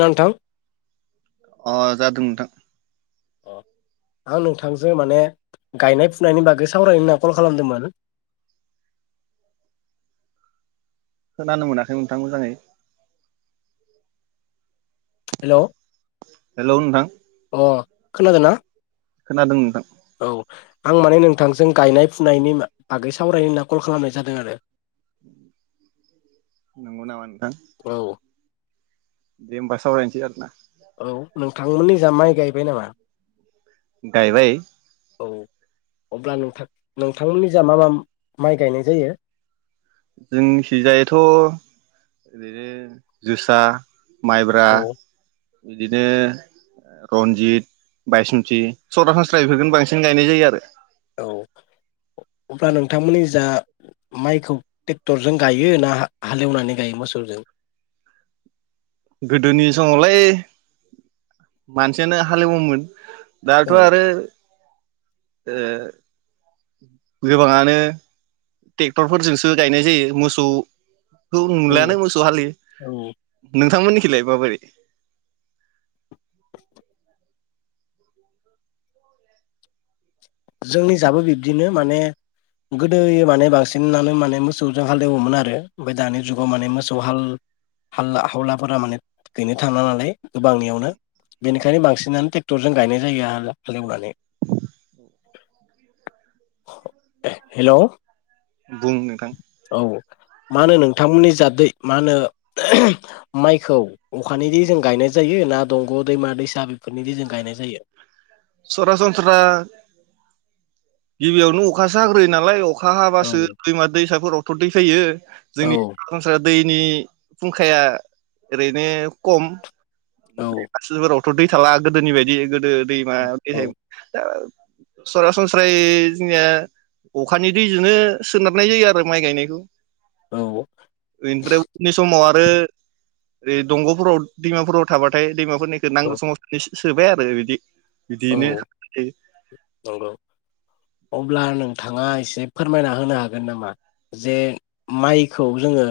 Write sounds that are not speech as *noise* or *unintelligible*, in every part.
नोंथां। अ जादों नोंथां। अ आं नोंथांजों माने गायनाय फुनायनि बागै सावरायनो होनाव कल खालामदोंमोन। खोनानो मोनाखै नोंथां मोजाङै हेल'? हेलौ नोंथां? खोनादोना? खोनादों नोंथां। औ आं माने नोंथांजों गायनाय फुनायनि बागै सावरायनो होनना कल खालामनाय जादों आरो। नोंगौ नामा नोंथां? औ दे ओमबा सावरायनोसै आरो ना? औ नोंथांमोननि माइ गायबाय नामा? गायबाय औ अब्ला नोंथां नोंथांमोननि जा मा मा माइ गायनाय जायो? जोंनिखिजायाथ' ओरैनो जोसा माइब्रा, औ बिदिनो रन्जित, बायसमुथि सरासनस्रा इफोरखोनो बांसिन गायनाय जायो आरो। औ अब्ला नोंथांमोननि जा माइखौ टेक्टरजों गायो ना हालेवनानै गायो मोसौजों? गोदोनि समावलाय मानसियानो हालेवोमोन। दाथ' औ आरो ओ गोबाङानो टेक्टरफोरजोंसो गायनाय जायो मोसौ खौ औ नुलानो मोसौ हालि औ नोंथांमोननि लाय माबोरै *inaudible* जोंनि जाबो बिब्दिनो माने गोदोयो माने बांसिनानो माने मोसौजों हालेवोमोन आरो ओमफाय दानि जुगाव माने मोसौ हाल हाल हावलाफोरा माने गैनो थांला नालाय गोबांनियावनो बेनिखायनो बांसिनानो टे क्टरजों गायनाय जायो हाले हालेवनानै हेल' औ। बुं नोंथां मा होनो नोंथांमोननि जा दै मा होनो माइखौ अखानि दै जों गायनाय जायो ना दंग' दैमा दैसा बेफोरनि दैजों गायनाय जायो? सरासनस्रा गिबियावनो अखासो हाग्रोयो नालाय अख खा औ हाबासो दैमा दैसाफोरावथ' दै फैयो औ जोंनि सरासनस्रा दैनि फुंखाया ओरैनो कम औ *unintelligible* थ' दै थाला गोदोनि बायदि गोदो दैमा औ *unintelligible* सरासनस्रायै जोंनिया अखानि दैजोंनो सोनारनाय जायो आरो माइ गायनायखौ। ओमफ्राय उननि स'माव आ बो ओरै दंग'फोराव दैमा फोराव थाबाथाय दैमा फोरनिखो नांगौ औ समाव सोबाय आरो बिदि औ बिदिनो औ नो नंगौ अब्ला नोंथाङा एसे फोरमायना होनो हागोन नामा जे माइखौ जोङो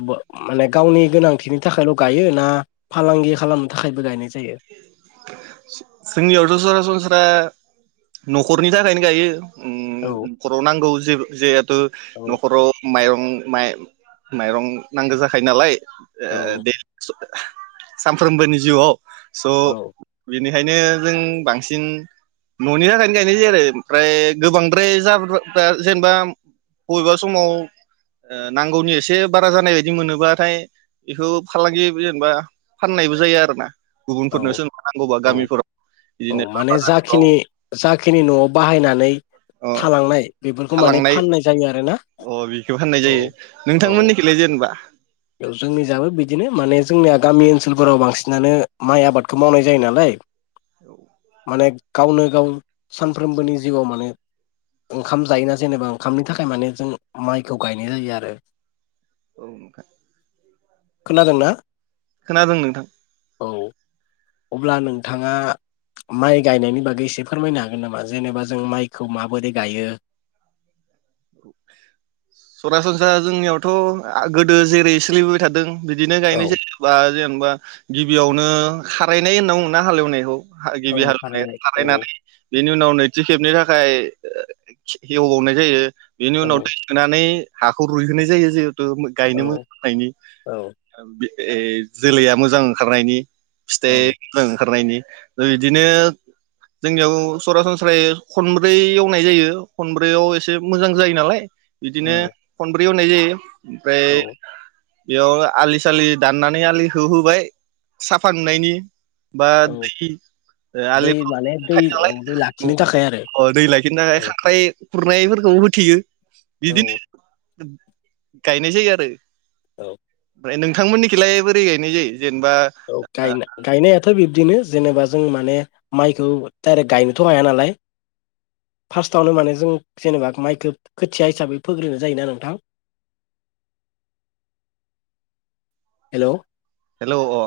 एबा माने गावनि गोनांथिनि थाखायल' गाइयो ना फालांगि खालामनो थाखायबो गायनाय जायो? जोंनि आवथ' सरा सनस्रा नखरनि थाखायनो गाइयो। उम औ नखर नांगौ जेबो जेब बो औ नखराव माइरं माइ माइरं नांगौ जाखायो नालाय *unintelligible* सामफ्रोमबोनि जिउआव स' औ बिनि ओंखायनो जों बांसिन न'नि थाखायनो गायनाय जायो आरो ओमफ्राय गोबांद्राय ज्रा जेनेबा बबेबा समाव ओ नांगौनि एसे बारा जानाय बायदि मोनोबाथाय बेखौ फालांगि जेनेबा फाननायबो जायो आरो ना। औ औ औ बिदिनो माने बाजारफोराव जाखिनि जाखिनि न'आव बाहायनानै ओ थालांनाय बेफोरखौ माने थालांनाय फाननाय जायो आरो ना। अ बेखौ होननाय जायो नोंथांमोननिखैलाय जेनेबा? बेव जोंनि जाबो बिदिनो माने जोंनिया गामि ओनसोलफोराव बांसिनानो माइ आबादखौ मावनाय जायो नालाय औ माने गावनो गाव सानफ्रोमबोनि जिउआव माने ओंखाम जायोना जेनेबा ओंखामनि थाखाय माने जों माइखौ गायनाय जायो आरो। औ। खोनादोंना? खोनादों नोंथां। औ अब्ला नोंथाङा माइ गायनायनि बागै एसे फोरमायनो हागोन नामा जेनेबा जों माइखौ माबोरै गायो? सरासनस्रा जोंनियावथ' गोदो जेरै सोलिबोबाय थादों बिदिनो औ गायनाय जायोबा जेनेबा जेनबा गिबियावनो खारायनाय होनना बुङा हालेवनायखौ। हा औ गिबि हालौनाय फाननानै औ खारायनानै बे बेनि उनाव नैथि खेबनि थाखाय एवबावनाय जायो। बेनि औ उनाव दै सोनानै हाखौ रुइहोनाय जायो जे *unintelligible* गायनो औ मोजां जानायनि औ बे ए जोलैया मोजां ओंखारनायनि औ फिथाइदों ओंखारनायनि ओ‌ इदिनो जोंनियाव सरासनस्रायै खनब्रै एवनाय जायो खनब्रैयाव एसे मोजां जायो नालाय। बिदिनो उम खनब्रै एवनाय जायो। ओमफ्राय औ बेयाव आलि सालि दाननानै आलि होहोबाय साफा नुनायनि। बा औ दै ओ दै आलिफ्राव माने दै थायो औ नालाय दै लाखिनो थाखाय आरो दै लायखिनो थाखाय औ खांख्राइ खुरनायफोरखौ थेयो। औ बिदिनो गायनाय‌‌ जायो‌ आरो। औ। नोंथांमोननिखिलाय बोरै गायनाय जायो? जेनेबा औ गायना गायनायाथ‌' बि बिदिनो जेनेबा जों माने माइखौ डाइरेक गायनोथ' हाया नालाय फार्स्टआवनो माने जों जेनेबा माइखो खोथिया हिसाबै फोग्रोननाय जायोना नोंथां। हेल' हेलौ‌‌ अ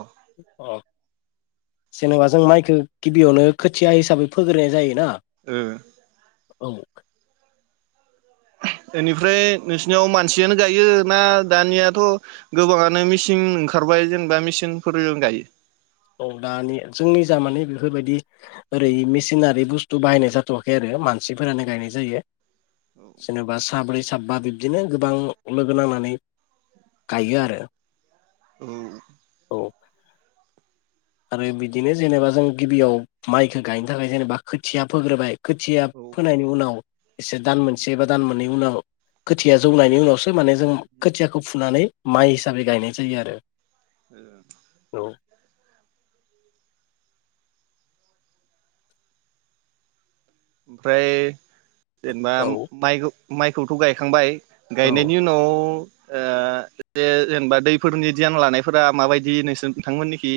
जेनेबा जों माइखो‌‌ गिबियावनो खोथिया हिसाबै फोग्रोनाय जायो ना। ओ। औ। इनिफ्राय नोंसिनियाव मानसियानो गायो ना दानियाथ' गोबाङानो मेचिन ओंखारबाय जेनेबा मेचिनफोरजों गायो? औ दानि जोंनि जा माने बेफोरबायदि ओरै मेसिनारि बुस्थु बाहायनाय जाथ'वाखै आरो मानसिफोरानो गायनाय जायो। औ जेनबा साब्रै सा साबबा बिब्दिनो गोबां लोगो नांनानै गायो आरो उम औ आरो बिदिनो जेनेबा जों गिबियाव माइखो गायनो थाखाय जेनेबा खोथिया फोग्रोबाय खोथिया ओ फोनायनि उनाव एसे दान मोनसे बा दान मोननै उनाव खोथिया जौनायनि उनावसो सो माने जों खोथियाखौ फुनानै माइ हिसाबै गायनाय जायो आरो ओं औ ओमफ्राय जेनेबा औ माइखौ माइखौथ गायखांबाय औ गायनायनि उनाव आ दे जेनेबा दैफोरनि धियान लानायफोरा माबायदि नोंसोर नोंथांमोननिखि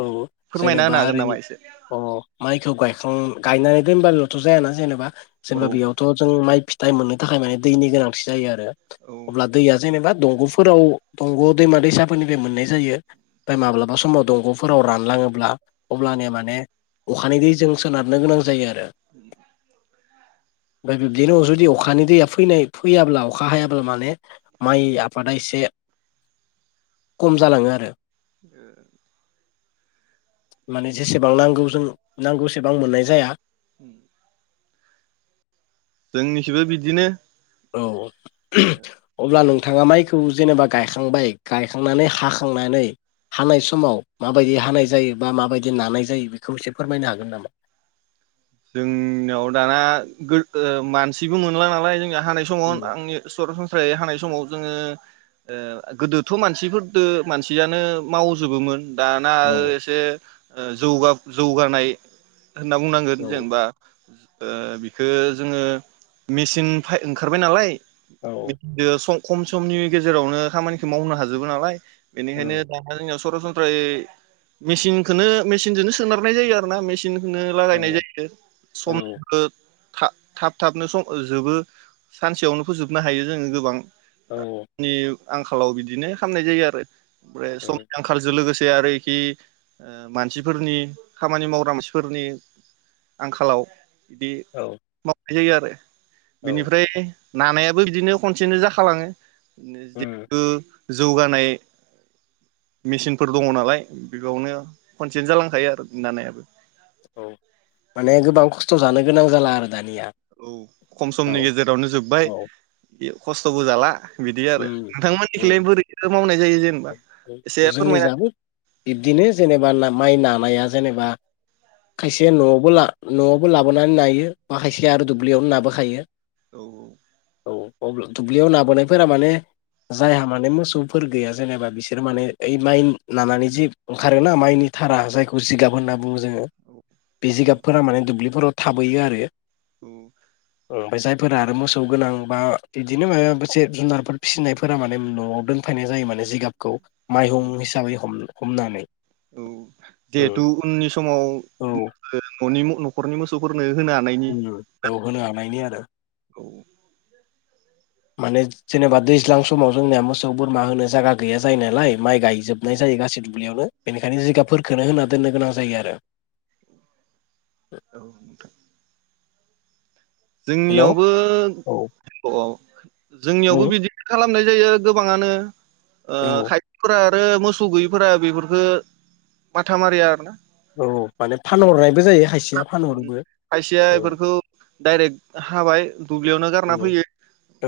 औ फोरमायना जेनेबा होनो हागोन ओरै नामा एसे अ माइखौ गायखां गायनानय दोनबानोथ' जाया ना जेनोबा औ जेनबा बेयावथ' जों माइ फिथ टाइम मोननो थाखाय माने दैनि गोनांथि जायो आरो औ अब्ला दैैया जेनेबा दंग'फोराव दंग' दैमा दैसाफोरनि बे मोननाय जायो ओमफाय माब्लाबा समाव दंग' फोराव रानलाङोब्ला अब्लानिया माने अखानि दैजों सोनारनो गोनां जायो आरो ओमफ्राय बिब्दिनो जुदि अखानि दैया फैनाय फैयाब्ला अखा हायाब्ला माने माइ आफादा एसे खम जालाङो आरो ओ माने जेसेबां नांगौ जों नांगौसेबां मोननाय जाया उम जोंनिखिबो बिदिनो औ अब्ला नों थाङा माइखौ जेनेबा गायखांबाय गायखांनानै हाखांनानै हानाय समाव माबायदि हानाय जायो बा माबायदि नानाय जायो बेखौ एसे फोरमायनो हागोन नामा? जोंनाव दाना गो ओ मानसिबो मोनला नालाय जोंना हानाय समाव आंनि सरासनस्रायै हानाय समाव जोङो ओ गोदोथ' मानसिफोरदो मानसियानो मावजोबोमोन दाना ओ औ एसे ओ जौगा-जौगानाय होनना बुंनांगो औ जेनबा ओ बिखो जोङो मेचिन फाय ओंखारबाय नालाय औ बिदिनो सं खम समनि गेजेरावनो खामानिखौ मावनो हाजोबो नालाय बेनिखायनो उम दा जोंनियाव सरासन ओमफ्राय मेसिनखौनो मेसिनजोंनो सोनारनाय जायो आरो ना मे सिनखोनो औ लागायनाय जायो। औ समबो थाब थाब थाबनो सम जोबो सानसेयावनो फोजोबनो हायो जोङो गोबां। आ उम नि आंखालाव बिदिनो खालामनाय जायो आरो। ओमफ्राय समानि आंखालजों लोगोसे आरोखि ओ मानसिफोरनि खामानि मावग्रा मानसिफोरनि आंखालाव बिदि औ माव जायो आरो औ बिनिफ्राय नानायाबो बिदिनो खनसेनो जाखालाङो। उम जिहेतु जौगानाय मेसिनफोर दङ नालाय बेयावनो खनसे जालांखायो आरो नांनायाव। औ माने गोबां खस्थ' जानो गोनां जाला आरो दानिया। औ खम औ समनि गेजेरावनो जोब्बाय औ बे खस्थ'बो जाला बिदि आरो उम औ नोंथांमोननिखैलाय बोरैथो' मावनाय जायो जेनेबा एसे जोंनि फोरमायना जायबो बिब्दिनो जेनेबा ना-माइ नानाया जेनेबा खायसे न'आवबोला न'आवबो लाबोनानै नायो बा खायसे आरो दुब्लियावनो नाबोखायो। औ औ औ अब्ला दुब्लियाव नाबोनायफोरा माने जायहा माने मोसौफोर गैया जेनेबा बिसोर माने ओइ माइ नानानै जि ओंखारोना माइनि थारा जायखौ जिगाब होनना जोङो औ बे औ जिगाबफोरा माने दुब्लिफोराव थाबोयो आरो ओम ओमफ्राय जायफोरा आरो मोसौ गोनां बा बिदिनो माबा मोनसे जुनारफोर फिसिनायफोरा माने न'आव दोनफैनाय जायो माने जिगाबखौ माइहुं औ हिसाबै हमनो हमनानै औ जिहेथु उननि समाव औ न'नि न'खरनि मोसौफोरनो होनो हानायनि ओम औ होनो हानायनि आरो *inaudible* औ। माने जेनेबा दैज्लां समाव जोंनिया मोसौ बोरमा होनो जायगा गैया जायो नालाय माइ गायजोबनाय जायो गासै दुब्लियावनो बेनिखायनो जिगाबफोरखोनो होना दोननो गोनां जायो आरो। औ नोंथां। हेल' औ जोंनियावबो औ औ जोंनियावबो बुं बिदिनो खालाम नाय जायो गोबाङानो ओ औ खायफाफोरा आरो मोसौ गैयिफोरा बेफोरफोरखो माथा मारिया आरोना। औ माने फानहरनायबो जायो हायसेया फानहरोबो औ। डाइरेक हाबाय दुब्लियावनो औ गारना फैयो औ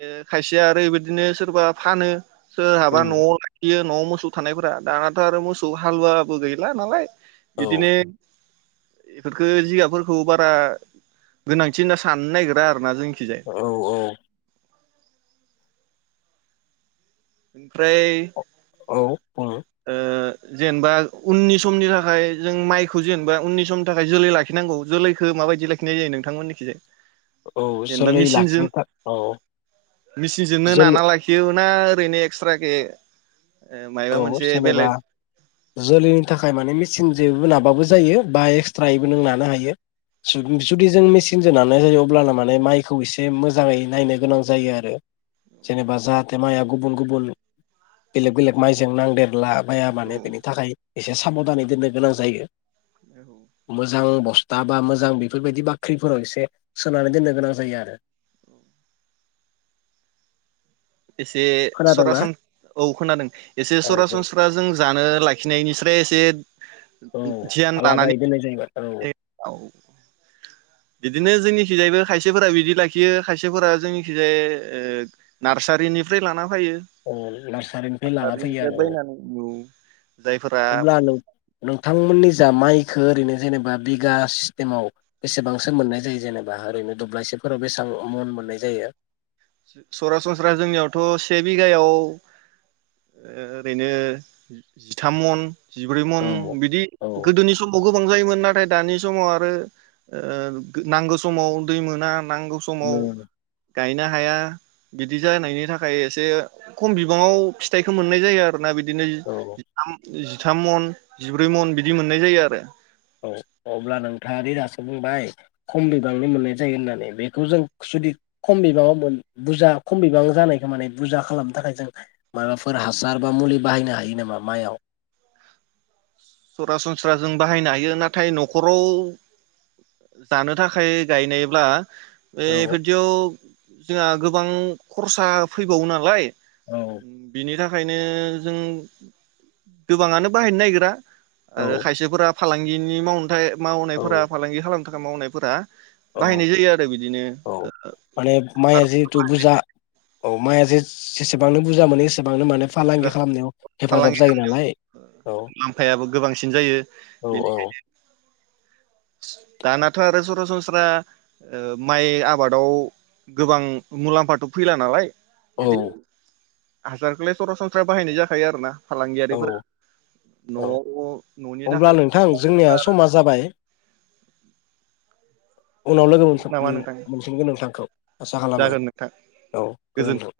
*unintelligible* खायसेया आरोयबायदिनो सोरबा फानो सोरहाबा न'आव लाखियो न'आव मोसौ थानायफोरा दानाथ' आरो मोसौ हालुवाबो गैला नालाय बिदिनो एफोरखौ जिगाबफोरखौ बारा गोनांथि होनना साननो नागिरा आरोना जों औ औ। ओमफ्राय औ। औ ओ जेनेबा उननि समनि थाखाय जों माइखौ जेनेबा उननि समनि थाखाय जोलै लाखिनांगौ जोलैखौ माबायदि लाखिनाय जायो नोंथांमोननिखैजाय? औ जेनेबा जोलै मिचिनजों लाखिनो थाखाय औ मिचिनजोंनो जोलै नाना लाखियो ना ओरैनो एक्सट्राखै? ए मायबा औ मोनसे जेनेबा जोलैनि थाखाय माने मेचिन जो *unintelligible* बा एक्सट्रायै नों नानो हायो जु-जुदि जों मेसिन जों नानो होयो अब्लाना माने मायखौ इसे मोजाङै नायनो गोनां जायो आरो जेनेबा जाहाथे माया गुबुन गुबुन बेलेग बेलेग माइजों नांदेरला माया औ माने बेनि थाखाय एसे साब नानै दोननो गोनां जायो। औ मोजां बस थां बा मोजां बेफोरबायदि बाख्रिफोराव एसे सोनानै दोननो गोनां जायो आरो। एसे खोनादोंना? सरासन औ खोनादों एसे औ बुं सरासनस्रा जों जानो लाखिनायनिस्राय एसे औ धियान लानानै आलादायै दोननाय जाहैबाय औ बिदिनो जोंनिखिजायबो खायसेफोरा बिदि लाखियो खायसेफोरा जोंनिखैजाय ओ नारसारिनिफ्राय लाना फैयो औ नार्सारिनिफ्राय लाना फैयो नार्सारिनिफ्राय आरो औ बायनानै औ जायफोरा अब्ला नों नोंथांमोननि जा माइ खो ओरैनो जेनेबा बिगा सिस्टेमाव बेसेबांसो मोननाय जायो जेनेबा ओरैनो दब्लायसेफोराव बेसेबां मन मोननाय जायो। सरासनस्रा जोंनियावथ' से बिघायाव ओरैनो जिथाम मन जिब्रै मन औ बिदि औ गोदोनि समाव गोबां जायोमोन। नाथाय दानि समाव आरो ओ नांगौ समाव दै मोना। नांगौ समाव उम गायना हाया बिदि जानायनि थाखाय एसे खम बिबाङाव फिथाइखौ मोननाय जायो आरो फोरना बिदिनो औ जिथाम जि थाम मन जिब्रै मन बिदि मोननाय जायो आरो। औ अब्ला नोंथांआ दि दासो बुंबाय खम बिबांनि मोननाय जायो होननानै बेखौ जों जुदि खम बिबाङाव बुरजा खम बिबां जानायखौ माने बुरजा खालामनो थाखाय जों माबाफोर हासार बा मुलि बाहायनो हायो नामा माइयाव? सरासनस्रा जों बाहायनो हायो नाथाय न'खराव जानो थाखाय गायनायब्ला बे औ फायदियाव जोंहा गोबां खरसा फैबावो नालाय औ। खायनो जों गोबाङानो बाहायनो नायगिरा। आरो खायसेफोरा फालांगिनि मावनोथाय औ मावनायफोरा फालांगि खालाम थाखा मावनायफोरा औ बाहायनाय जायो आरो बिदिनो औ माने माइआ जिहेथु बुरजा *unintelligible* औ माया जे-जेसेबांनो बुजा मोनो एसे बांनो माने फालांगि खालामनायाव फालांगि हेफाजाब जायो नालाय औ मुलाम्फायाबो गोबांसिन जायो औ बेनि औ। दानाथ' आरो सरासनस्रा ओ माइ आबादाव गोबां मुलाम्फाथ' फैला नालाय औ बिदिनो हाजारखौलाय सरासनस्रा बाहायनाय जाखायो आरो ना? औ औ औ न'नि थाखाय अब्ला नोंथां जोंनिया समा जाबाय। उनाव लोगो नामा नोंथां मोन-मोनसिनगोन नोंथांखौ आसा खालामो जागोन नोंथां औ गोजोन्थों।